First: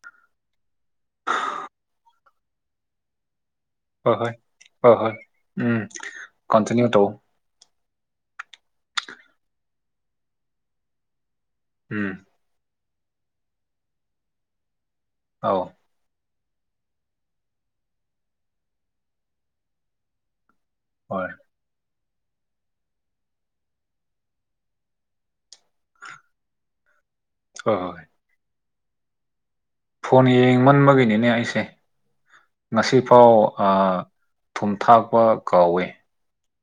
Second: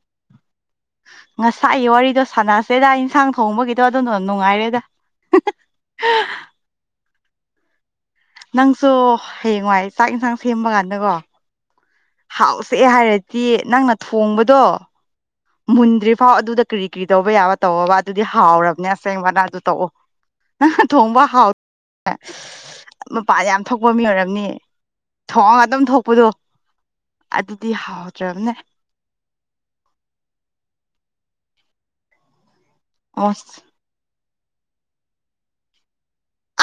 [inaudible] ꯉꯁꯥꯏꯒꯤ ꯋꯥꯔꯤꯗꯣ ꯁꯥꯟꯅꯁꯦꯗ ꯏꯟꯁꯥꯡ ꯊꯣꯡꯕꯒꯤꯗꯣ ꯑꯗꯨꯅ ꯅꯨꯡꯉꯥꯏꯔꯦꯗ ꯀꯣꯟꯇꯅ ꯅꯪꯁꯨ ꯍꯌꯦꯡꯋꯥꯏ ꯆꯥꯛ ꯌꯦꯟꯁꯥꯡ ꯁꯦꯝꯕ ꯀꯥꯟꯗꯀꯣ ꯎꯝ ꯆꯛꯑꯦ ꯍꯥꯏꯔꯗꯤ ꯅꯪꯅ ꯊꯣꯡꯕꯗꯣ ꯑꯧ ꯃꯨꯟꯗ꯭ꯔꯤꯕ ꯐꯥꯎ ꯑꯗꯨꯗ ꯀꯔꯤ ꯀꯔꯤ ꯇꯧꯕ ꯌꯥꯕ ꯇꯧꯕ ꯑꯗꯨꯗꯤ ꯍꯥꯎꯔꯕꯅꯦ ꯑꯁꯦꯡꯕꯅ ꯑꯗꯨ ꯇꯧꯑꯣ ꯊꯣꯡꯕ ꯍꯣꯏ ꯍꯥꯎ ꯃꯄꯥꯟꯗ ꯌꯥꯝ ꯊꯣꯛꯄ ꯃꯤ ꯑꯣꯏꯔꯝꯅꯤ ꯊꯣꯡꯋꯥꯡ ꯑꯗꯨꯝ ꯊꯣꯛꯄꯗꯣ ꯑꯗꯨꯗꯤ ꯍꯣꯏ ꯍꯣꯏ ꯍꯥꯎꯗ꯭ꯔꯕꯅꯦ ꯐꯣꯟ ꯌꯦꯡꯃꯟꯕꯒꯤꯅꯤꯅꯦ ꯑꯩꯁꯦ ꯉꯁꯤꯐꯥꯎ ꯑꯁ ꯊꯨꯝꯊꯥꯛꯄ ꯀꯥꯎꯏꯤ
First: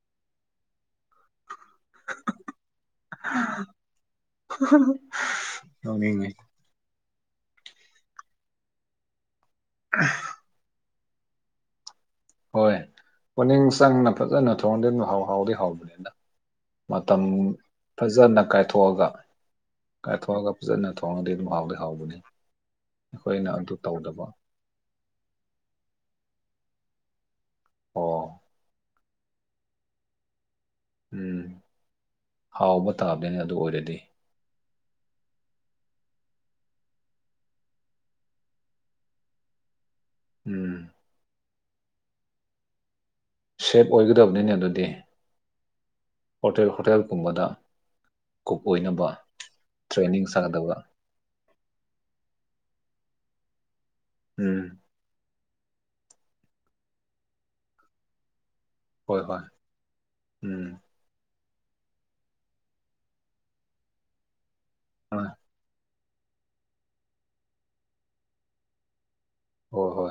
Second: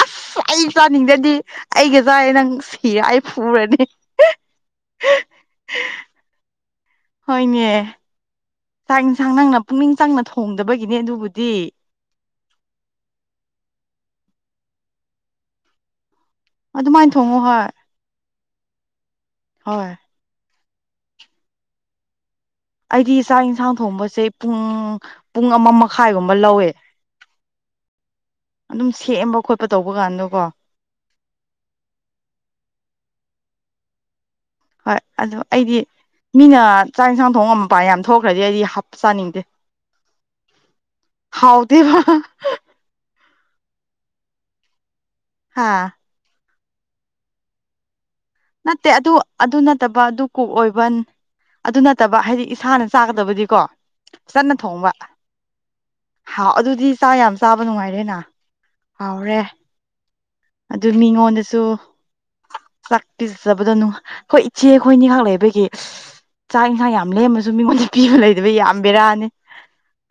ꯑꯁ ꯑꯩ ꯆꯥꯅꯤꯡꯗꯗꯤ ꯑꯩꯒꯖꯥ ꯅꯪ ꯁꯤ ꯑꯩ ꯐꯨꯔꯅꯤ [inaudible] ꯍꯣꯏꯅꯦ ꯆꯥꯛ ꯌꯦꯟꯁꯥꯡ ꯅꯪꯅ ꯄꯨꯛꯅꯤꯡ ꯆꯪꯅ ꯊꯣꯡꯗꯕꯒꯤ ꯒꯤꯅꯦ ꯑꯗꯨꯕꯨꯗꯤ ꯍꯣꯏ ꯄꯨꯛꯅꯤꯡ ꯆꯪꯅ ꯐꯖꯅ ꯊꯣꯡꯗꯤ ꯍꯥꯎꯗꯤ ꯍꯥꯎꯕꯅꯤꯅ ꯑꯗꯨꯃꯥꯏꯅ ꯃꯇꯝ ꯊꯣꯡꯉꯣ ꯍꯣꯏ ꯐꯖꯅ ꯀꯥꯏꯊꯣꯛꯑꯒ ꯍꯣꯏ ꯀꯥꯏꯊꯣꯛꯑꯒ ꯐꯖꯅ ꯊꯣꯡꯉꯗꯤ ꯑꯗꯨꯝ ꯍꯥꯎꯗꯤ ꯍꯥꯎꯕꯅꯤ ꯑꯩꯗꯤ ꯆꯥꯛ ꯑꯩꯈꯣꯏꯅ ꯏꯟꯁꯥꯡ ꯑꯗꯨ ꯊꯣꯡꯕꯁꯦ ꯇꯧꯗꯕ ꯄꯨꯡ ꯄꯨꯡ ꯑꯃ ꯃꯈꯥꯏꯒꯨꯝꯕ ꯂꯧꯋꯦ ꯑꯣ ꯁꯨꯝ ꯁꯦꯝꯕ ꯈꯣꯠꯄ ꯇꯧꯕ ꯀꯥꯟꯗꯣꯀꯣ ꯎꯝ ꯍꯥꯎꯕ ꯇꯥꯕꯅꯤꯅ ꯑꯗꯨ ꯑꯣꯏꯔꯗꯤ ꯍꯣꯏ ꯑꯗꯨꯣ ꯑꯩꯗꯤ ꯃꯤꯅ ꯆꯥꯛ ꯌꯦꯟꯁꯥꯡ ꯊꯣꯡ ꯉ ꯃ ꯄꯥꯏ ꯌꯥꯝ ꯊꯣꯛꯈ꯭ꯔꯗꯤ ꯑꯩꯗꯤ ꯍꯥꯞ ꯆꯥꯅꯤꯡꯗꯦ ꯎꯝ ꯍꯥꯎꯗꯤꯕ ꯁꯦꯞ ꯑꯣꯏꯒꯗꯕꯅꯤꯅꯦ ꯑꯗꯨꯗꯤ ꯍꯥꯥ ꯍꯣꯇꯦꯜ ꯍꯣꯇꯦꯜꯒꯨꯝꯕꯗ ꯀꯨꯛ ꯅꯠꯇꯦ ꯑꯣꯏꯅꯕ ꯑꯗꯨ ꯑꯗꯨ ꯅꯠꯇꯕ ꯑꯗꯨ ꯇ꯭ꯔꯦꯅꯤꯡ ꯀꯣꯛ ꯆꯥꯒꯗꯕ ꯑꯣꯏꯕ ꯑꯗꯨ ꯅꯠꯇꯕ ꯍꯥꯏꯗꯤ ꯏꯁꯥꯅ ꯆꯥꯀꯗꯕꯗꯤꯀꯣ ꯆꯅ ꯎꯝ ꯊꯣꯡꯕ ꯍꯥꯎ ꯑꯗꯨꯗꯤ ꯆꯥ ꯌꯥꯝ ꯆꯥꯕ ꯅꯨꯡꯉꯥꯏꯔꯦꯅ ꯍꯣꯏ ꯍꯥꯎꯔꯦ ꯍꯣꯏ ꯎꯝ ꯑꯗꯨ ꯃꯤꯉꯣꯟꯗꯁꯨ ꯄꯤꯖꯆꯕꯗꯅꯨ ꯑꯩꯈꯣꯏ ꯏꯆꯦ ꯑꯩꯈꯣꯏꯅꯤꯍꯥꯛ ꯍꯣꯏ ꯂꯩꯕꯒꯤ ꯆꯥꯛ ꯏꯟꯁꯥꯡ ꯌꯥꯝ ꯂꯦꯝꯃꯁꯨ ꯃꯤꯉꯣꯟꯗ ꯄꯤꯕ ꯂꯩꯗꯕ ꯌꯥꯝꯕꯔꯥꯅꯤ ꯍꯣꯏ ꯍꯣꯏ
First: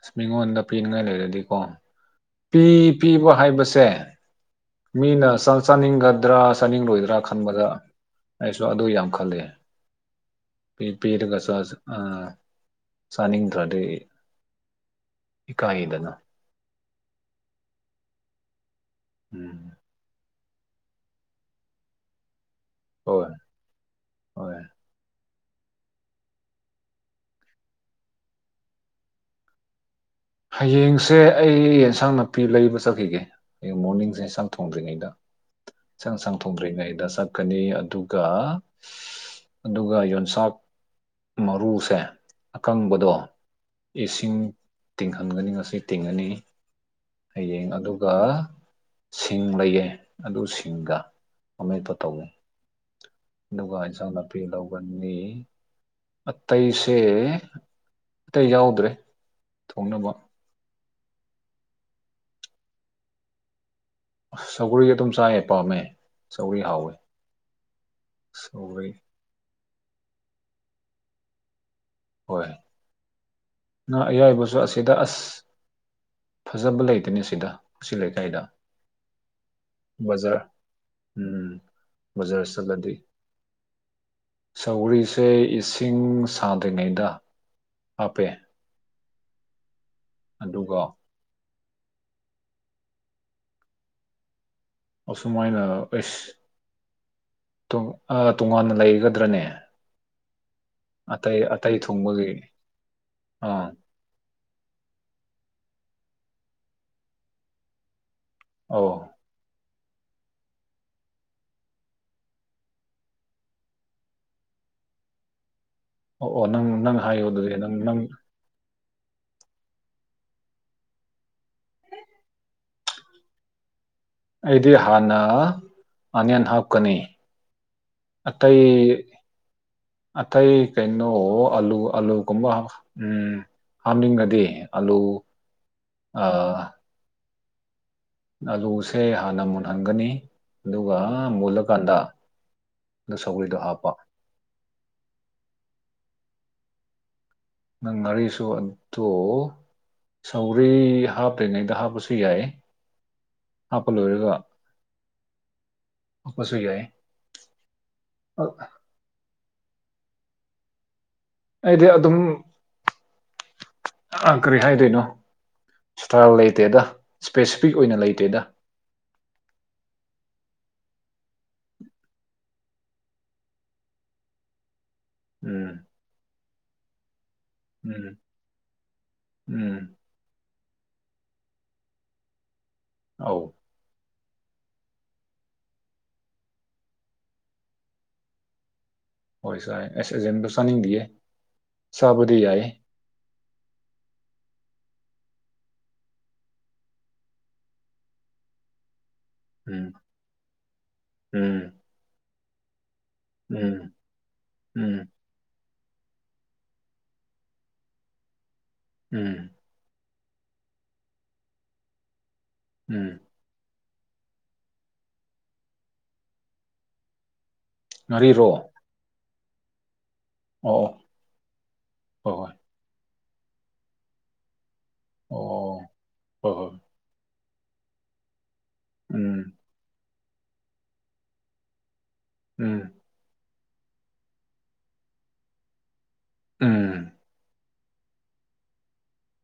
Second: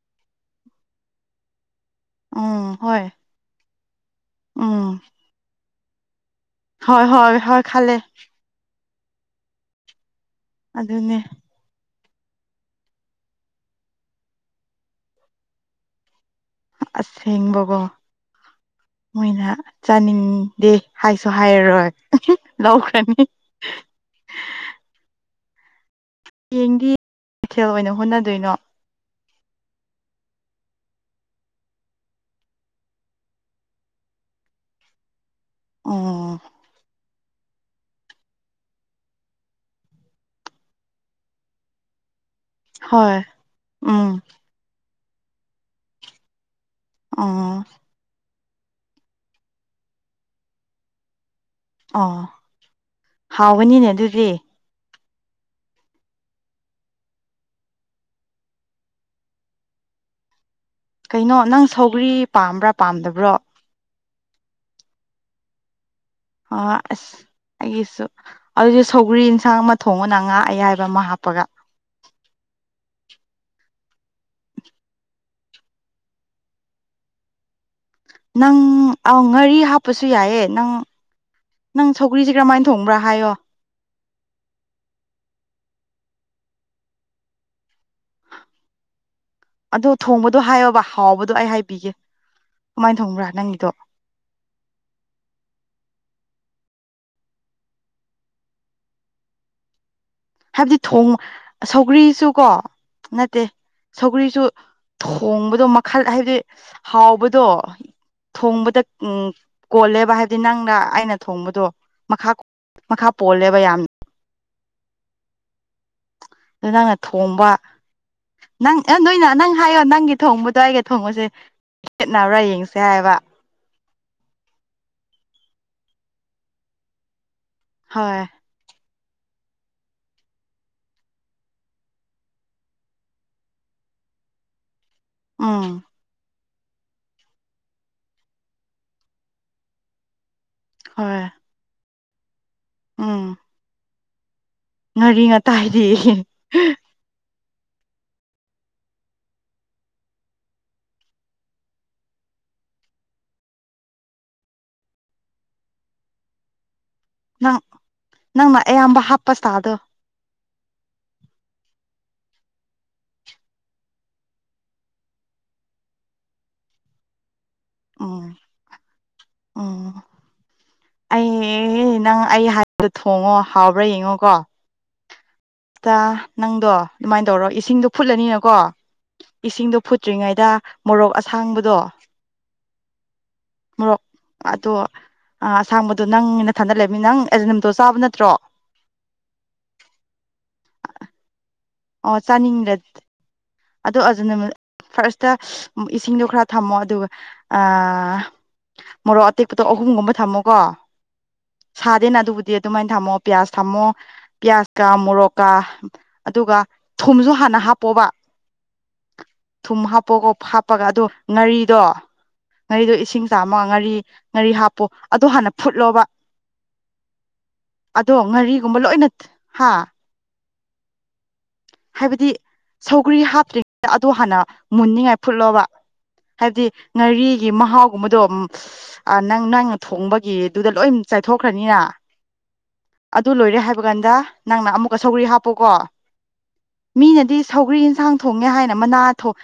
ꯑꯁ ꯃꯤꯉꯣꯟꯗ ꯄꯤꯅꯤꯡꯉꯥꯏ ꯂꯩꯔꯗꯤꯀꯣ ꯄꯤ ꯎꯝ ꯍꯣꯏ ꯄꯤꯕ ꯍꯥꯏꯕꯁꯦ ꯎꯝ ꯃꯤꯅ ꯆꯪ ꯆꯥꯅꯤꯡꯒ ꯗ꯭ꯔꯥ ꯍꯣꯏ ꯆꯥꯅꯤꯡꯂꯣꯏꯗ꯭ꯔꯥ ꯍꯣꯏ ꯍꯣꯏ ꯈꯟꯕꯗ ꯈꯜꯂꯦ ꯑꯩꯁꯨ ꯑꯗꯨ ꯌꯥꯝ ꯈꯂꯦ ꯄ ꯑꯗꯨꯅꯦ ꯄꯔꯒꯁꯨ ꯁꯅꯤ ꯊꯔꯤ ꯍꯀ ꯍꯗꯅ ꯑꯁꯦꯡꯕꯀꯣ ꯃꯣꯏꯅ ꯎꯝ ꯆꯥꯅꯤꯡꯉ ꯗꯦ ꯍꯥꯏꯁꯨ ꯍꯥꯏꯔꯔꯣꯏ ꯂꯧꯈ꯭ꯔꯅꯤ ꯍꯣꯏ ꯍꯣꯏ ꯍꯌꯦꯡꯗꯤ ꯀꯩꯊꯦꯜ ꯑꯣꯏꯅ ꯍꯣꯠꯅꯗꯣꯏꯅꯣ ꯍꯌꯦꯡꯁꯦ ꯑꯩ ꯑꯦꯟꯁꯥꯡ ꯅꯥꯄꯤ ꯂꯩꯕ ꯆꯠꯈꯤꯒꯦ ꯑꯩ ꯃꯣꯔꯅꯤꯡꯁꯦ ꯏꯁꯟꯁꯥꯡ ꯊꯣꯡꯗ꯭ꯔꯤꯉꯩꯗ ꯏꯁꯪ ꯎꯝ ꯁꯪꯥꯡ ꯊꯣꯡꯗ꯭ꯔꯤꯉꯩꯗ ꯀꯅꯤ ꯑꯗꯨꯒ ꯑꯗꯨꯒ ꯌꯣꯟꯆꯥꯛ ꯃꯔꯨꯁꯦ ꯑꯀꯪꯕꯗꯣ ꯍꯣꯏ ꯎꯝ ꯏꯁꯤꯡ ꯇꯤꯡꯍꯟꯒꯅꯤ ꯉꯁꯤ ꯇꯤꯡꯉꯅꯤ ꯑꯣ ꯍꯌꯦꯡ ꯑꯗꯨꯒ ꯁꯤꯡ ꯂꯩꯌꯦ ꯑꯗꯨ ꯁꯤꯡꯒ ꯑꯃꯦꯠꯄ ꯑꯣ ꯇꯧꯏꯤ ꯑꯗꯨꯒ ꯍꯥꯎꯒꯅꯤꯅꯦ ꯏꯟꯖꯥꯡ ꯑꯗꯨꯗꯤ ꯅꯥꯄꯤ ꯂꯧꯒꯅꯤ ꯅꯤ ꯍꯠꯇꯩꯁꯦ ꯑꯠꯇꯩꯁ ꯌꯥꯎꯗ꯭ꯔꯦ ꯊꯣꯡꯅꯕ ꯀꯩꯅꯣ ꯅꯪ ꯁꯧꯒ꯭ꯔꯤ ꯄꯥꯝꯕ꯭ꯔꯥ ꯄꯥꯝꯗꯕ꯭ꯔꯣ ꯁꯒꯂꯣꯟꯒꯤ ꯇꯨꯝ ꯆ ꯑꯦ ꯄꯥꯝꯃꯦ ꯑ ꯁꯧꯒ꯭ꯔꯤ ꯍꯥꯎꯋꯦ ꯑꯁ ꯍꯥꯏꯦꯁꯨ ꯑꯗꯨꯁꯨ ꯁꯧꯒ꯭ꯔꯤ ꯏꯟꯁꯥꯡ ꯊꯣꯡꯉꯅ ꯉꯥ ꯑꯌꯥꯏꯕ ꯑꯃ ꯍꯥꯞꯄꯒ ꯍꯣꯏ ꯅꯪ ꯑꯌꯥꯏꯕꯁꯨ ꯑꯁꯤꯗ ꯑꯁ ꯐꯖꯕ ꯂꯩꯇꯅꯦ ꯁꯤꯗ ꯁꯤ ꯂꯩꯀꯥꯏꯗ ꯅꯪ ꯑ ꯉꯥꯔꯤ ꯍꯥꯞꯄꯁꯨ ꯕꯖꯥꯔ ꯌꯥꯏꯑꯦ ꯅꯪ ꯎꯝ ꯅꯪ ꯁꯧꯒ꯭ꯔꯤꯁꯦ ꯀꯔꯝꯍꯥꯏꯅ ꯊꯣꯡꯕ꯭ꯔꯥ ꯍꯥꯏꯌꯣ ꯁꯧꯔꯤꯁꯦ ꯏꯁꯤꯡ ꯁꯥꯗ꯭ꯔꯤꯉꯩꯗ ꯍꯥꯞꯄꯦ ꯑꯗꯨ ꯊꯣꯡꯕꯗꯣ ꯑꯗꯨꯒ ꯍꯥꯏꯌꯣꯕ ꯍꯥꯎꯕꯗꯣ ꯑꯩ ꯍꯥꯏ ꯄꯤꯒꯦ ꯀꯃꯥꯏꯅ ꯊꯣꯡꯕ꯭ꯔꯥ ꯅꯪꯒꯤꯗꯣ ꯑꯁꯨꯃꯥꯏꯅ ꯑꯦꯁ ꯇꯣꯉꯥꯟꯅ ꯂꯩꯒꯗ꯭ꯔꯅꯦ ꯍꯥꯏꯕꯗꯤ ꯊꯣꯡ ꯑꯇꯩ ꯑꯇꯩ ꯁꯧꯒ꯭ꯔꯤꯁꯨ ꯊꯨꯡꯕꯒꯤ ꯀꯣ ꯅꯠꯇꯦ ꯑꯥ ꯁꯧꯒꯔꯤꯁꯨ ꯊꯣꯡꯕ ꯑꯗꯣ ꯃꯈꯜ ꯍꯥꯏꯕꯗꯤ ꯍꯥꯎꯕꯗꯣ ꯊꯣꯡꯕꯗ ꯑꯧ ꯎ ꯀꯣꯜꯂꯦꯕ ꯍꯥꯏꯕꯗꯤ ꯅꯪꯅ ꯑꯩꯅ ꯊꯣꯡꯕꯗꯣ ꯃꯈꯥ ꯃꯈꯥ ꯄꯣꯜꯂꯦꯕ ꯌꯥꯝ ꯑꯣ ꯑꯣ ꯅꯪ ꯑꯗꯨ ꯅꯪꯅ ꯅꯪ ꯍꯥꯏꯌꯣ ꯊꯣꯡꯕ ꯑꯗꯨꯗꯤ ꯅꯪ ꯅꯪ ꯅꯪ ꯑꯦ ꯅꯣꯏꯅ ꯅꯪ ꯍꯥꯏꯌꯣ ꯅꯪꯒꯤ ꯊꯣꯡꯕꯗꯣ ꯑꯩꯒ ꯊꯣꯡꯉꯨꯁꯦ ꯈꯦꯠꯅꯕ꯭ꯔꯥ ꯌꯦꯡꯁꯦ ꯍꯥꯏꯕ ꯑꯩꯗꯤ ꯍꯥꯟꯅ ꯑꯅꯤꯌꯟ ꯍꯥꯞꯀꯅꯤ ꯍꯣꯏ ꯑꯇꯩꯇꯩ ꯑꯇꯩ ꯀꯩꯅꯣ ꯑꯂꯨ ꯑꯂꯨꯒꯨꯝꯕ ꯎꯝ ꯍꯥꯞꯅꯤꯡꯉꯗꯤ ꯑꯂꯨ ꯎꯝ ꯑ ꯑꯂꯨꯁꯦ ꯍꯥꯟꯅ ꯃꯨꯟꯍꯟꯒꯅꯤ ꯑꯗꯨꯒ ꯍꯣꯏ ꯃꯨꯜꯂꯀꯥꯟꯗ ꯑ ꯎꯝ ꯁꯧꯒꯔꯤꯗꯣ ꯍꯥꯞꯄ ꯉꯥꯔꯤ ꯉꯥꯇꯥꯏꯔꯤ ꯅꯪ ꯉꯔꯤꯁꯨꯨ ꯑꯗꯨꯗꯣ ꯁꯧꯒꯔꯤ ꯍꯥꯞꯇ꯭ꯔꯤꯉꯩꯗ ꯍꯥꯞꯄꯁꯨ ꯌꯥꯏ ꯍꯥꯞꯄ ꯂꯣꯏꯔꯒ ꯍꯥꯞꯄꯁꯨ ꯌꯥꯏ ꯅꯪ ꯅꯪꯅ ꯑꯌꯥꯝꯕ ꯍꯥꯞꯄꯁꯇꯥꯗꯣ ꯍꯥꯏꯗꯤ ꯑꯗꯨꯝ ꯑ ꯀꯔꯤ ꯍꯥꯏꯗꯣꯏꯅꯣ ꯁ꯭ꯇꯥꯏꯜ ꯂꯩꯇꯦꯗ ꯁ꯭ꯄꯦꯁꯤꯐꯤꯛ ꯑꯣꯏꯅ ꯂꯩꯇꯦꯗ ꯑꯥ ꯑꯩ ꯅꯪ ꯑꯩ ꯍꯥꯏꯕ ꯊꯣꯡꯉꯣ ꯍꯥꯎꯕ꯭ꯔꯥ ꯌꯦꯡꯉꯣꯀꯣ ꯎꯝ ꯇꯥ ꯅꯪꯗꯣ ꯑꯗꯨꯃꯥꯏꯅ ꯇꯧꯔꯣ ꯏꯁꯤꯡꯗꯣ ꯎꯝ ꯐꯨꯠꯂꯅꯤꯅꯀꯣ ꯎꯝ ꯏꯁꯤꯡꯗꯣ ꯐꯨꯠꯇ꯭ꯔꯤꯉꯩꯗ ꯃꯣꯔꯣꯛ ꯑꯁꯥꯡꯕꯗꯣ ꯑ ꯃꯣꯔꯣꯛ ꯑꯗꯣ ꯑꯁꯥꯡꯕꯗꯣ ꯅꯪ ꯅꯊꯟꯗ ꯂꯩꯕꯃꯤ ꯅꯪ ꯑꯦꯖꯅꯝꯗꯣ ꯆꯥꯕ ꯅꯠꯇ꯭ꯔꯣ ꯍꯣꯏ ꯁꯥꯏ ꯑꯁ ꯑꯦꯖꯦꯟꯗꯣ ꯆꯥꯅꯤꯡꯗꯤꯌꯦ ꯑꯣ ꯆꯥꯕꯗꯤ ꯌꯥꯏ ꯆꯥꯅꯤꯡꯗꯗꯤ ꯑꯗꯣ ꯑꯗꯨꯖꯅ ꯐꯥꯔꯁꯇ ꯏꯁꯤꯡꯗꯣ ꯈꯔ ꯊꯝꯃꯣ ꯑꯗꯨꯒ ꯃꯣꯔꯣꯛ ꯑꯇꯦꯛꯄꯇꯣ ꯎꯝ ꯑꯍꯨꯝꯒꯨꯝꯕ ꯊꯝꯃꯣꯀꯣ ꯎꯝ ꯁꯥꯗꯦꯅ ꯑꯗꯨꯕꯨꯗꯤ ꯑꯗꯨꯃꯥꯏꯅ ꯊꯝꯃꯣ ꯄ꯭ꯌꯥꯖ ꯊꯝꯃꯣ ꯎꯝ ꯄꯤꯌꯥꯖ ꯀꯥ ꯎꯝ ꯃꯨꯔꯣꯛ ꯀꯥ ꯑꯗꯨꯒ ꯊꯨꯝꯁꯨ ꯍꯥꯟꯅ ꯍꯥꯞꯄꯣꯕ ꯎꯝ ꯊꯨꯝ ꯍꯥꯞꯄꯣꯒ ꯍꯥꯞꯄꯒ ꯑꯗꯣ ꯉꯥꯔꯤꯗꯣ ꯉꯥꯔꯤꯗꯣ ꯎꯝ ꯏꯁꯤꯡ ꯆꯥꯝꯃ ꯉꯥꯔꯤ ꯉꯥꯔꯤ ꯍꯥꯞꯄꯣ ꯑꯗ ꯍꯥꯟꯅ ꯐꯨꯠꯂꯣꯕ ꯑꯗꯣ ꯉꯥꯔꯤꯔꯣ ꯉꯥꯔꯤꯒꯨꯝꯕ ꯂꯣꯏꯅ ꯍꯥ ꯑꯣ ꯍꯥꯏꯕꯗꯤ ꯑꯣ ꯍꯣꯏ ꯁꯧꯒ꯭ꯔꯤ ꯍꯥꯞꯇ꯭ꯔꯤꯉꯩꯗ ꯑꯗꯣ ꯍꯥꯟꯅ ꯃꯨꯅꯤꯡꯉꯥꯏ ꯐꯨꯠꯂꯣꯕ ꯍꯣꯏ ꯑꯣ ꯍꯣꯏ ꯍꯥꯏꯕꯗꯤ ꯍꯣꯏ ꯉꯥꯔꯤꯒꯤ ꯃꯍꯥꯎꯒꯨꯝꯕꯗꯣ ꯑ ꯅꯪ ꯎꯝ ꯅꯪꯅ ꯊꯣꯡꯕꯒꯤ ꯑꯗꯨꯗ ꯂꯣꯏ ꯆꯥꯏꯊꯣꯛꯈ꯭ꯔꯅꯤꯅ ꯎꯝ ꯑꯗꯨ ꯂꯣꯏꯔꯦ ꯍꯥꯏꯕ ꯀꯥꯟꯗ ꯅꯪꯅ ꯑꯃꯨꯛꯀ ꯁꯧꯒꯔꯤ ꯍꯥꯞꯄꯨꯀꯣ ꯎꯝ ꯃꯤꯅꯗꯤ ꯁꯧꯒ꯭ꯔꯤ ꯌꯦꯟꯁꯥꯡ ꯊꯣꯡꯉꯦ ꯍꯥꯏꯅ ꯃꯅꯥ ꯊꯣꯡ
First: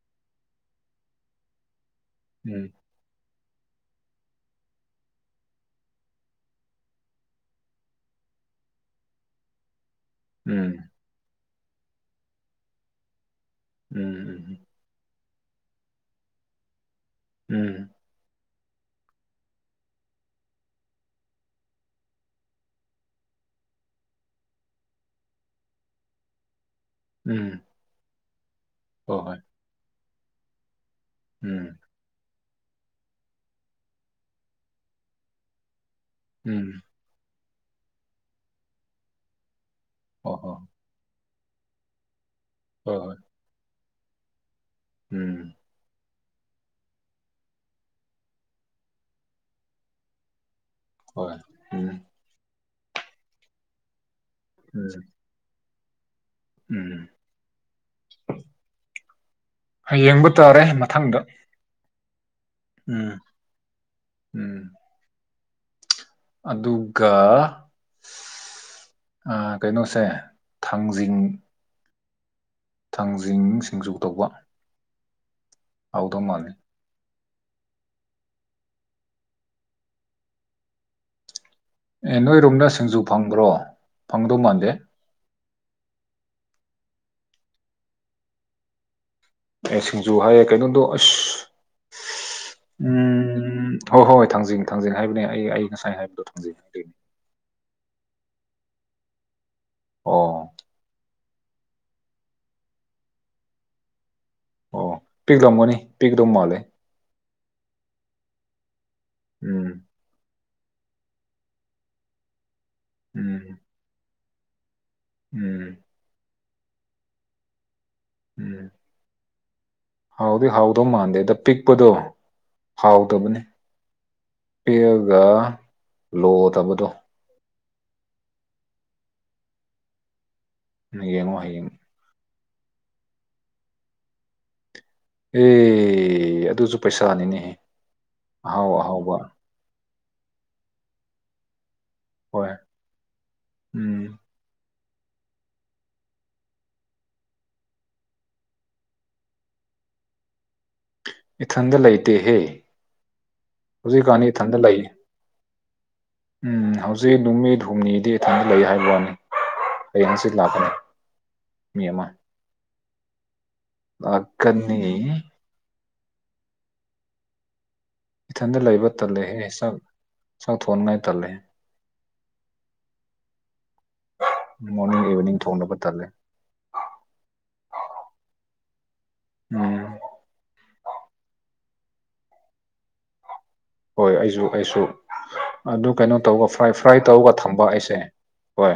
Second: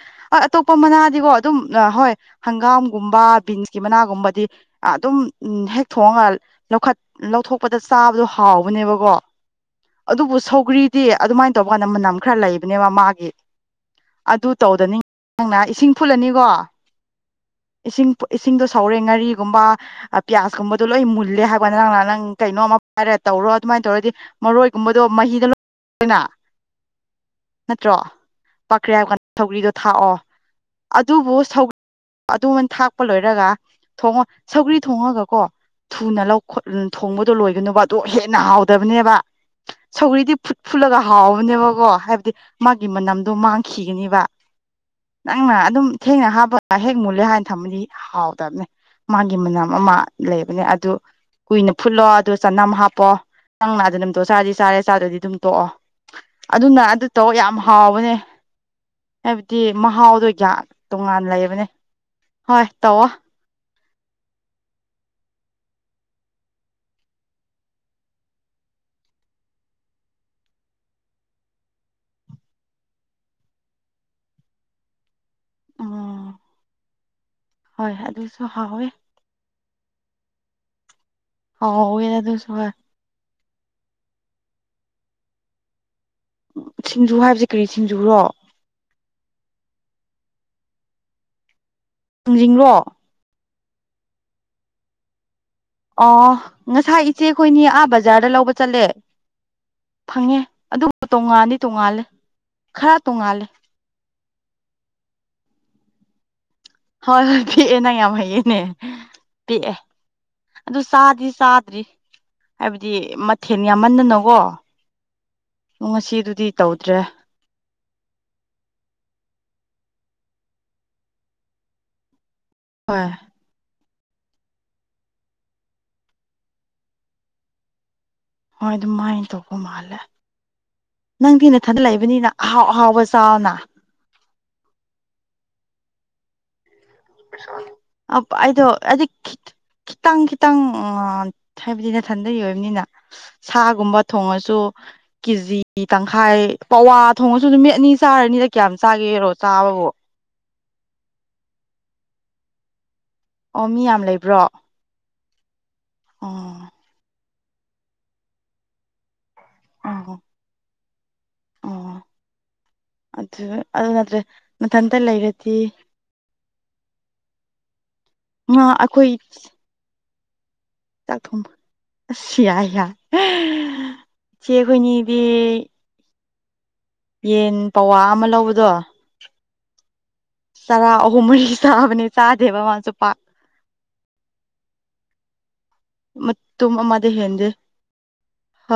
ꯑꯇꯣꯞꯄ ꯃꯅꯥꯗꯤꯀꯣ ꯑꯗꯨꯝ ꯑ ꯍꯣꯏ ꯎꯝ ꯍꯪꯒꯥꯝꯒꯨꯝꯕꯥ ꯕꯤꯟꯁꯀꯤ ꯃꯅꯥꯒꯨꯝꯕꯗꯤ ꯑꯗꯨꯝ ꯍꯦꯛ ꯊꯣꯡꯉꯒ ꯂꯧꯈꯠ ꯂꯧꯊꯣꯛꯄꯗ ꯆꯥꯕꯗꯣ ꯍꯥꯎꯕꯅꯦꯕꯀꯣ [unintelligible] ꯑꯗꯨꯕꯨ ꯎꯝ ꯁꯧꯒ꯭ꯔꯤꯗꯤ ꯑꯗꯨꯃꯥꯏꯅ ꯇꯧꯕ ꯀꯥꯟꯗ ꯃꯅꯝ ꯈꯔ ꯂꯩꯕꯅꯦꯕ ꯃꯥꯒꯤ ꯎꯝ ꯎꯝꯝ ꯅꯪꯅ ꯏꯁꯤꯡ ꯐꯨꯜꯂꯅꯤꯀꯣ ꯎꯝ ꯏꯁꯤꯡ ꯏꯁꯤꯡꯗꯣ ꯁꯧꯔꯦ ꯉꯥꯔꯤꯒꯨꯝꯕ ꯄꯤꯌꯥꯁꯀꯨꯝꯕꯗꯣ ꯂꯣꯏ ꯃꯨꯜꯂꯦ ꯍꯥꯏꯕꯅ ꯅꯪ ꯅꯍ ꯅꯪ ꯀꯩꯅꯣ ꯑꯃ ꯄꯥꯏꯔ ꯇꯧꯔ ꯇꯣ ꯑꯗꯨꯃꯥꯏꯅ ꯇꯧꯔꯗꯤ ꯃꯔꯣꯏꯒꯨꯝꯕꯗꯣ ꯃꯍꯤꯗ ꯂꯣꯏꯅ ꯎꯝ ꯅꯠꯇ꯭ꯔꯣ ꯄꯥꯈ꯭ꯔꯦ ꯍꯥꯏꯕ ꯍꯣꯏ ꯀꯥꯟꯗ ꯍꯣꯏ ꯊꯧꯒ꯭ꯔꯤꯗꯣ ꯊꯥꯛꯑꯣ ꯑꯗꯨꯕꯨ ꯁꯧ ꯎꯝ ꯑꯗꯨꯃꯅ ꯊꯥꯛꯄ ꯂꯣꯏꯔꯒ ꯊꯣꯡꯉꯣ ꯁꯧꯒꯔꯤ ꯊꯣꯡꯉꯒ ꯀꯣ ꯊꯨꯅ ꯎꯝ ꯊꯣꯡꯕꯗꯣ ꯂꯣꯏꯒꯅꯨꯕ ꯑꯣ ꯍꯦꯟꯅ ꯍꯥꯎꯗꯕꯅꯦꯕ ꯁꯧꯒꯔꯤꯗꯤ ꯍꯣꯏ ꯐꯨꯠ ꯍꯣꯏ ꯐꯨꯠꯂꯒ ꯍꯥꯎꯕꯅꯦꯕꯀꯣ ꯍꯥꯏꯕꯗꯤ ꯃꯥꯒꯤ ꯍꯣꯏ ꯍꯣꯏ ꯃꯅꯝꯗꯣ ꯃꯥꯡꯈꯤ ꯈꯤꯒꯅꯦꯕ ꯅꯪꯅ ꯎꯝ ꯑꯗꯨꯝ ꯊꯦꯡꯅ ꯍꯥꯞꯄ ꯍꯦꯛ ꯃꯨꯜꯂꯦ ꯍꯥꯏꯅ ꯊꯃꯗꯤ ꯍꯥꯎꯗꯕꯅꯦ ꯃꯥꯒꯤ ꯃꯅꯝ ꯑꯃ ꯂꯩꯕꯅꯦ ꯑꯗꯨ ꯍꯣꯏ ꯀꯨꯏꯅ ꯎꯝ ꯐꯨꯠꯂꯣ ꯑꯗꯨ ꯆꯅꯝ ꯍꯥꯞꯄꯣ ꯅꯪꯅꯅꯥꯗ ꯐꯣꯇꯣ ꯆꯥꯗꯤ ꯆꯥꯔꯦ ꯎꯝ ꯆꯥꯗꯗꯤ ꯑꯗꯨꯝ ꯇꯣꯛꯑꯣ ꯑꯗꯨꯅ ꯑꯗꯨ ꯎꯝ ꯇꯧ ꯌꯥꯝ ꯍꯥꯎꯕꯅꯦ ꯍꯥꯏꯕꯗꯤ ꯌꯦꯡꯕ ꯃꯍꯥꯎꯗꯣꯒ ꯇꯥꯔꯦ ꯃꯊꯪꯗ ꯇꯣꯉꯥꯟ ꯂꯩꯕꯅꯦ ꯍꯣꯏ ꯇꯧꯑꯣꯣ ꯎꯝ ꯎꯝ ꯑꯗꯨꯒ ꯀꯩꯅꯣꯁꯦ ꯊꯥꯡꯖꯤꯡ ꯊꯥꯡꯖꯤꯡ ꯁꯤꯡꯖꯨ ꯇꯧꯕ ꯍꯧꯥꯎꯗ ꯑꯣ ꯃꯥꯅꯤ ꯍꯣꯏ ꯑꯗꯨꯁꯨ ꯍꯣꯏꯦ ꯍꯥꯎꯋꯦ ꯑꯦ ꯑꯗꯨꯁꯨ ꯅꯣꯏꯔꯣꯝꯗ ꯍꯣꯏ ꯁꯤꯡꯖꯨ ꯐꯪꯕ꯭ꯔꯣ ꯐꯪꯗꯧ ꯃꯥꯟꯗꯦ ꯁꯤꯡꯖꯨ ꯍꯥꯏꯕꯕꯁꯤꯦ ꯀꯔꯤ ꯁꯤꯡꯖꯨꯔꯣ ꯑꯦ ꯁꯤꯡꯖꯨ ꯍꯥꯏꯌꯦ ꯀꯩꯅꯣꯗꯣ ꯑꯁ ꯍꯪꯅꯤꯡꯔꯣ ꯎꯝ ꯍꯣꯏ ꯍꯣꯏ ꯍꯣꯏ ꯊꯥꯡꯖꯉꯦ ꯊꯥꯡꯖꯅꯤꯡꯦ ꯍꯥꯏꯕꯅꯦ ꯑꯩ ꯉꯁꯥꯏ ꯍꯥꯏꯕꯗꯣ ꯑꯣ ꯊꯥꯡꯖꯤꯡ ꯍꯥꯏꯗꯣꯏꯅꯦ ꯉꯁꯥꯏ ꯏꯆꯦ ꯑꯩꯈꯣꯏꯅꯤ ꯑꯥ ꯕꯖꯥꯔꯗ ꯂꯧꯕ ꯆꯠꯂꯦ ꯑꯣ ꯐꯪꯉꯦ ꯑꯗꯨꯕꯨ ꯇꯣꯉꯥꯟꯗꯤ ꯇꯣꯡꯉꯥꯜꯂꯦ ꯈꯔ ꯇꯣꯉꯥꯜꯂꯦ ꯑꯣ ꯄꯤꯛ ꯂꯝꯒꯣꯅꯤ ꯄꯤꯛ ꯂꯝ ꯃꯥꯣꯂꯦ ꯍꯣꯏ ꯍꯣꯏ ꯄꯤꯛꯑꯦ ꯅꯪ ꯌꯥꯝ ꯍꯩꯌꯦꯦꯅꯦ ꯎꯝ ꯑꯗꯨ ꯆꯥꯗꯤ ꯆꯥꯗ꯭ꯔꯤ ꯍꯥꯏꯕꯗꯤ ꯎꯝ ꯃꯊꯦꯜ ꯌꯥꯝꯃꯟꯗꯅꯀꯣ ꯎꯝ ꯉꯁꯤ ꯑꯗꯨꯗꯤ ꯇꯧꯗ꯭ꯔꯦ ꯎꯝ ꯍꯥꯎꯗꯤ ꯍꯥꯎꯗꯧ ꯃꯥꯟꯗꯦ ꯑꯗ ꯄꯤꯛꯄꯗꯣ ꯍꯣꯏ ꯍꯥꯎꯗꯕꯅꯤ ꯄꯤꯑꯒ ꯂꯣꯗꯕꯗꯣ ꯍꯣꯏ ꯑꯗꯨꯃꯥꯏꯅ ꯇꯧꯕ ꯃꯥꯜꯂꯦ ꯌꯦꯡꯉꯣ ꯅꯪꯗꯤ ꯅ ꯍꯌꯦꯡ ꯊꯥꯗꯠꯂꯛꯏꯕꯅꯤꯅ ꯍꯥꯎ ꯍꯥꯎꯕ ꯆꯥꯎꯅꯥ ꯑꯦ ꯑꯗꯨꯁꯨ ꯄꯩꯁꯥꯅꯤꯅꯦꯍꯦ ꯑ ꯑꯗꯣ ꯑꯍꯥꯎ ꯑꯗꯨ ꯑꯍꯥꯎꯕ ꯈꯤꯇꯪ ꯈꯤꯇꯪ ꯍꯥꯏꯕꯗꯤ ꯅꯊꯟꯗꯩ ꯍꯣꯏ ꯑꯣꯏꯕꯅꯤꯅ ꯁꯥꯒꯨꯝꯕ ꯎꯝ ꯊꯣꯡꯉꯁꯨ ꯀꯦꯖꯤ ꯇꯪꯈꯥꯏ ꯄꯋꯥ ꯊꯣꯡꯉꯁꯨ ꯅꯨꯃꯤꯠ ꯑꯅꯤ ꯆꯥꯔꯅꯤꯗ ꯀꯌꯥꯝ ꯆꯥꯒꯦꯔꯣ ꯆꯥꯕ ꯑꯣ ꯏꯊꯟꯗ ꯂꯩꯇꯍꯦ ꯑꯣ ꯃꯤ ꯌꯥꯝ ꯍꯧꯖꯤꯛ ꯀꯍꯥꯅꯤ ꯂꯩꯕ꯭ꯔꯣ ꯏꯊꯟꯗ ꯂꯩ ꯎꯝ ꯑꯣ ꯍꯧꯖꯤꯛ ꯅꯨꯃꯤꯠ ꯍꯨꯝꯅꯤꯗꯤ ꯏꯊꯟꯇ ꯂꯩ ꯍꯥꯏꯕ ꯋꯥꯅꯤ ꯑꯩ ꯑꯣ ꯍꯪꯆꯠ ꯂꯥꯛꯀꯅꯤ ꯃꯤ ꯑꯣ ꯑꯃ ꯑꯗꯨ ꯑꯗꯨ ꯅꯠꯇ꯭ꯔꯦ ꯂꯥꯛꯀꯅꯤ ꯃꯊꯟꯇ ꯂꯩꯔꯗꯤ ꯉꯥ ꯏꯊꯟꯗ ꯂꯩꯕ ꯑꯩꯈꯣꯏ ꯇꯜꯂꯦꯍꯦ ꯁꯛ ꯆꯥꯎꯥꯎ ꯊ ꯐꯣꯟꯣꯟ ꯉꯥꯏꯇꯥꯂꯦ ꯁꯤꯌꯥ ꯍꯌꯥ ꯃꯣꯔꯅꯤꯡ ꯏꯚꯅꯤꯡ ꯊꯣꯡꯅꯕ ꯇꯥꯂꯦ ꯌꯦꯟ ꯄꯋꯥ ꯑꯃ ꯂꯧꯕꯗꯣ ꯎꯝ ꯆꯔꯥ ꯑꯍꯨꯝ ꯃꯔꯤ ꯆꯕꯅꯤ ꯆꯥꯗꯦꯕ ꯃꯥꯁꯨ ꯄꯥ ꯍꯣꯏ ꯑꯩꯁꯨ ꯑꯩꯁꯨ ꯑꯗꯨ ꯀꯩꯅꯣ ꯇꯧ ꯐ꯭ꯔꯥꯏ ꯃꯇꯨꯝ ꯐ꯭ꯔꯥꯏ ꯑꯃꯗ ꯇꯧꯒ ꯍꯦꯟꯗꯦ ꯊꯝꯕ ꯑꯩꯁꯦ ꯍꯣꯏ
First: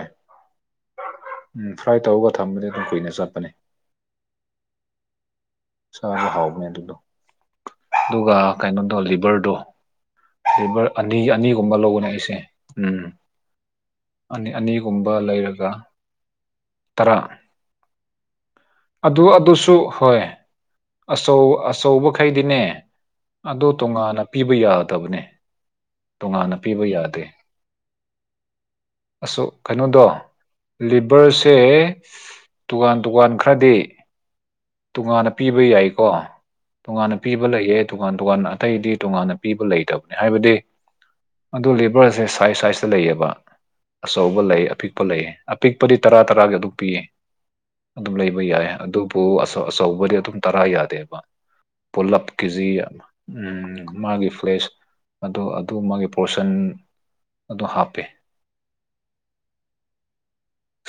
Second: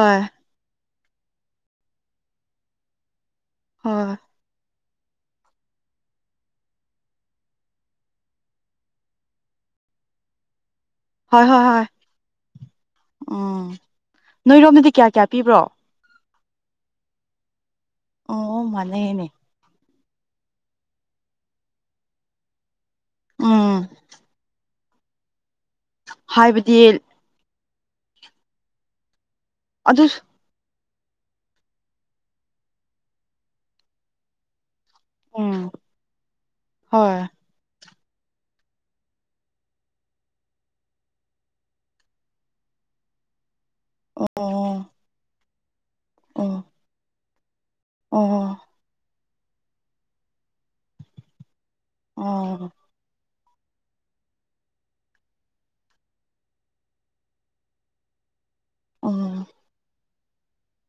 ꯎꯝ ꯐ꯭ꯔꯥꯏ ꯇꯧꯔꯒ ꯊꯝꯕꯗꯤ ꯑꯗꯨꯝ ꯀꯨꯏꯅ ꯆꯠꯄꯅꯦ ꯍꯣꯏ ꯆ ꯍꯥꯎꯥꯎ ꯃꯗꯨꯂꯣ ꯑꯗꯨꯒ ꯀꯩꯅꯣꯗꯣ ꯂꯤꯚꯔꯗꯣ ꯂꯤꯚꯔ ꯑꯅꯤ ꯍꯣꯏ ꯍꯣꯏ ꯑꯅꯤꯒꯨꯝꯕ ꯍꯣꯏ ꯂꯧꯕꯅꯦ ꯑꯩꯁꯦ ꯎꯝ ꯎꯝ ꯑꯅꯤ ꯅꯣꯏꯔꯣꯝꯗꯗꯤ ꯀꯌꯥ ꯑꯅꯤꯒꯨꯝꯕ ꯀꯌꯥ ꯄꯤꯕ꯭ꯔꯣ ꯂꯩꯔꯒ ꯇꯔꯥ ꯑꯣ ꯑꯗꯨ ꯃꯅꯦꯅꯦ ꯑꯗꯨꯁꯨ ꯍꯣꯏ ꯑꯆꯧ ꯑꯆꯧꯕꯈꯩꯗꯤꯅꯦ ꯑꯗꯨ ꯎꯝ ꯇꯣꯉꯥꯟꯅ ꯄꯤꯕ ꯌꯥꯔꯣꯏ ꯌꯥꯠꯇꯕꯅꯦ ꯇꯣꯉꯥꯟꯅ ꯄꯤꯕ ꯍꯥꯏꯕꯗꯤ ꯌꯥꯗꯦ ꯑꯁ ꯀꯩꯅꯣꯗꯣ ꯑꯗꯨ ꯂꯤꯚꯔꯁꯦ ꯇꯣꯉꯥꯟ ꯇꯣꯉꯥꯟ ꯈ꯭ꯔꯗꯤ ꯇꯣꯉꯥꯟꯅ ꯄꯤꯕ ꯎꯝ ꯌꯥꯏꯀꯣ ꯇꯣꯉꯥꯟꯅ ꯍꯣꯏ ꯄꯤꯕ ꯂꯩꯌꯦ ꯇꯣꯉꯥꯟ ꯇꯣꯉꯥꯟ ꯑꯇꯩꯗꯤ ꯇꯣꯉꯥꯟꯅ ꯄꯤꯕ ꯂꯩꯇꯕꯅꯦ ꯍꯥꯏꯕꯗꯤ ꯑꯗꯨ ꯂꯤꯕꯔꯁꯦ ꯁꯥꯏꯖ ꯁꯥꯏꯖꯇ ꯂꯩꯌꯦꯕ ꯑꯆꯧꯕ ꯂꯩ ꯑꯣ ꯑꯄꯤꯛꯄ ꯂꯩꯌꯦ ꯑꯄꯤꯛꯄꯗꯤ ꯇꯔꯥ ꯇꯔꯥꯒꯤ ꯑꯣ ꯑꯗꯨꯛ ꯄꯤꯌꯦ ꯑꯗꯨꯝ ꯑꯣ ꯂꯩꯕ ꯌꯥꯏ ꯑꯗꯨꯕꯨ ꯑꯆꯧꯕꯗꯤ ꯑꯗꯨꯝ ꯇꯔꯥ ꯌꯥꯗꯦꯕ ꯄꯨꯜꯂꯞ ꯑꯣ ꯀꯖꯤ ꯎꯝ ꯃꯥꯒꯤ ꯐ꯭ꯂꯦꯁ ꯑꯗꯨ ꯑꯗꯨ ꯃꯥꯒꯤ ꯄꯣꯔꯁꯟ ꯑꯗꯨ ꯍꯥꯞꯄꯤꯦ ꯑ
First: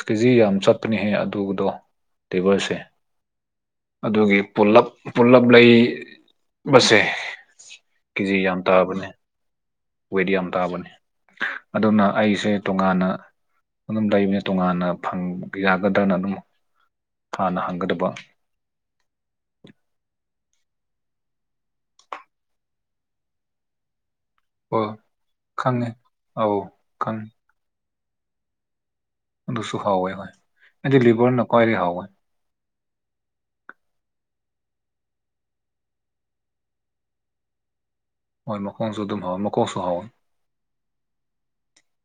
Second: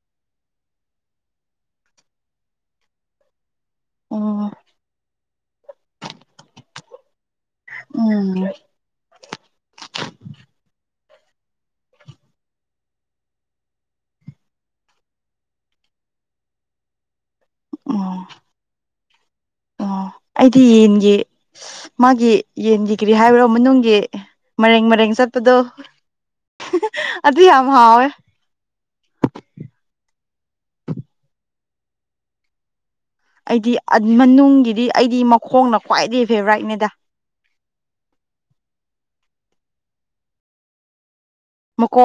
ꯀꯦꯖꯤ ꯌꯥꯝ ꯆꯠꯄꯅꯤꯍꯦ ꯑꯗꯨꯗꯣ ꯇꯦꯕꯔꯁꯦ ꯑꯗꯨꯒꯤ ꯑꯣ ꯄꯨꯂꯞ ꯄꯨꯜꯂꯞ ꯂꯩꯕꯁꯦ ꯀꯦꯖꯤ ꯎꯝ ꯌꯥꯝ ꯇꯥꯕꯅꯦ ꯋꯦꯠ ꯌꯥꯝ ꯇꯥꯕꯅꯤ ꯑꯗꯨꯅ ꯑꯩꯁꯦ ꯇꯣꯉꯥꯟꯅ ꯑꯗꯨꯝ ꯂꯩꯕꯅꯦ ꯇꯣꯉꯥꯟꯅ ꯐꯪ ꯌꯥꯒꯗ꯭ꯔꯅ ꯑꯗꯨꯝ ꯍꯥꯅ ꯍꯪꯒꯗꯕ ꯑꯣ ꯑꯣ ꯑꯩꯗꯤ ꯌꯦꯟꯒꯤ ꯃꯥꯒꯤ ꯌꯦꯟꯒꯤ ꯀꯔꯤ ꯍꯥꯏꯕ꯭ꯔꯣ ꯃꯅꯨꯡꯒꯤ ꯃꯦꯡ ꯑꯣ ꯃꯔꯦꯡ ꯆꯠꯄꯗꯣ ꯈꯪꯉꯦ ꯑꯧ ꯈꯪꯉꯦ ꯑꯗꯨ ꯌꯥꯝ ꯍꯥꯎꯋꯦ ꯑꯗꯨꯗꯨꯁꯨꯨꯍꯥꯎ ꯑꯣꯏ ꯍꯣꯏ ꯑꯗꯤ ꯂꯤꯕꯔ ꯅꯀꯋꯥꯏꯔꯤ ꯍꯥꯎ ꯑꯣꯏ ꯑꯩꯗꯤ ꯃꯅꯨꯡꯒꯤꯗꯤ ꯑꯩꯗꯤ ꯃꯈꯣꯡꯅ ꯈ꯭ꯋꯥꯏꯗꯒꯤꯩ ꯐꯦꯚꯔꯥꯏꯠꯅꯦꯗ ꯍꯣꯏ ꯃꯈꯀꯣꯡꯁꯨ ꯑꯗꯨꯝ ꯍꯥꯎꯋꯏ ꯃꯈꯀꯣꯡꯁꯨ ꯍꯥꯎꯋꯏ ꯃꯨꯀꯣ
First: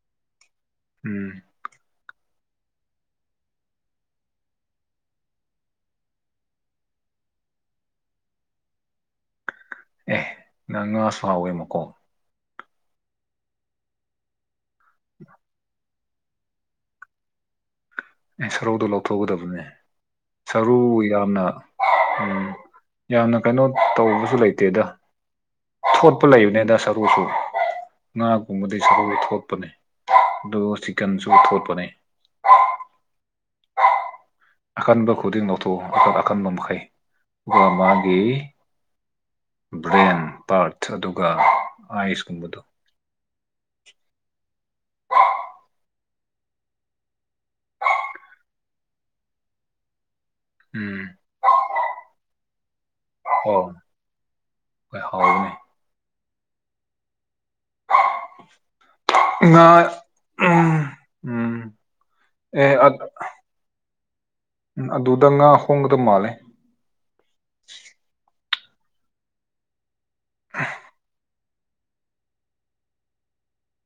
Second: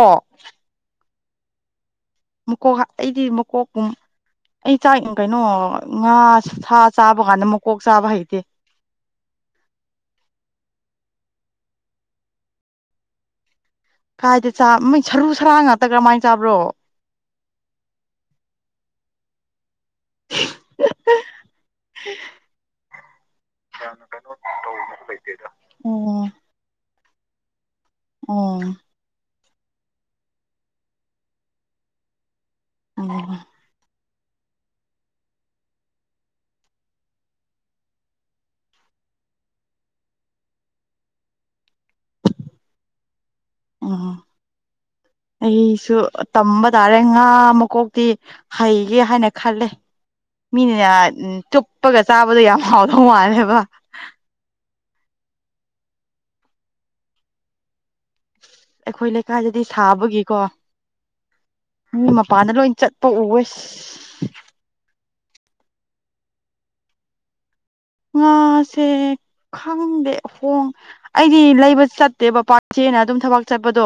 ꯎꯝ ꯃꯀꯣꯛ ꯍꯥ ꯑꯩꯗꯤ ꯃꯀꯣꯛꯀꯨꯝ ꯑꯩ ꯆꯥꯛ ꯎꯝ ꯀꯩꯅꯣ ꯉꯥ ꯁꯥ ꯆꯥꯕ ꯀꯥꯟꯗ ꯃꯀꯣꯛ ꯆꯥꯕ ꯍꯩꯇꯦ ꯑꯦ ꯅꯪ ꯉꯥ ꯁꯥꯎꯋꯦ ꯃꯀꯣꯛ ꯀꯥꯏꯗ ꯆꯥ ꯃꯣꯏ ꯁꯔꯨ ꯁꯔꯥꯡ ꯉꯥꯛꯇ ꯀꯔꯝꯃꯥꯏꯅ ꯆꯥꯕ꯭ꯔꯣ ꯑꯦ ꯁꯔꯨꯗꯣ ꯂꯧꯊꯣꯛꯀꯒꯗꯕꯅꯦ ꯁꯔꯨ ꯌꯥꯝꯅ ꯌꯥꯝꯅ ꯀꯩꯅꯣ ꯇꯧꯕꯁꯨ ꯂꯩꯇꯦꯗ ꯑꯣ ꯊꯣꯠꯄ ꯂꯩꯕꯅꯦꯗ ꯁꯔꯨꯁꯨ ꯑꯣ ꯉꯥꯒꯨꯝꯕꯗꯤ ꯁꯔꯨ ꯊꯣꯠꯄꯅꯦ ꯑꯗꯨꯒ ꯆꯤꯀꯟꯁꯨ ꯊꯣꯠꯄꯅꯦ ꯂꯩꯋꯥ ꯑꯀꯟꯕ ꯈꯨꯗꯤꯡ ꯂꯧꯊꯣꯛꯑꯣ ꯑꯀꯟ ꯑꯀꯟꯕ ꯃꯈꯩ ꯑꯗꯨꯒ ꯃꯥꯒꯤ ꯕ꯭ꯔꯦꯟ ꯄꯔ꯭ꯠꯊ ꯑꯗꯨꯒ ꯑꯥꯏꯁ ꯀꯨꯝꯕꯗꯣ ꯎꯝ ꯑ [inaudible] ꯑꯩꯁꯨ ꯑꯥ ꯇꯝꯕ ꯇꯥꯔꯦ ꯉꯥ ꯃꯀꯣꯛꯇꯤ ꯍꯩꯒꯦ ꯍꯥꯏꯅ ꯈꯜꯂꯦ ꯃꯤꯅꯤꯅꯦ ꯑꯥ ꯎꯝ ꯆꯨꯞꯄꯒ ꯆꯥꯕꯗꯣ ꯌꯥꯝ ꯍꯥꯎꯗꯧ ꯃꯥꯜꯂꯦꯕ ꯑꯣ ꯍꯣꯏ ꯍꯥꯎꯕꯅꯦ ꯑꯩꯈꯣꯏ ꯂꯩꯀꯥꯏꯗꯗꯤ ꯉꯥ ꯁꯥꯕꯒꯤꯀꯣ ꯎꯝ ꯃꯤ ꯃꯄꯥꯟꯗ ꯂꯣꯏ ꯑꯦ ꯆꯠꯄ ꯎꯋꯦ ꯑꯗꯨꯗ ꯉꯥ ꯍꯣꯡꯒꯗꯕ ꯃꯥꯜꯂꯦ ꯁꯦ ꯈꯪꯗꯦ ꯍꯣꯡ ꯑꯩ ꯁꯤ ꯂꯩꯕ ꯆꯠꯇꯦꯕ ꯄꯥꯛ ꯏꯆꯦꯅ ꯑꯗꯨꯝ ꯊꯕꯛ ꯆꯠꯄꯗꯣ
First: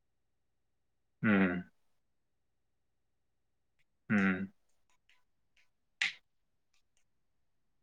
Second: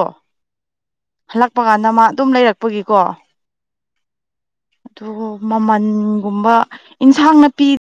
ꯎꯝ ꯍꯜꯂꯛꯄ ꯀꯥꯟꯗ ꯃꯥ ꯑꯗꯨꯝ ꯂꯩꯔꯛꯄꯒꯤꯀꯣ ꯎꯝ ꯗꯨꯒꯨ ꯃꯃꯟꯒꯨꯝꯕ ꯏꯟꯁꯥꯡ ꯅꯥꯄꯤ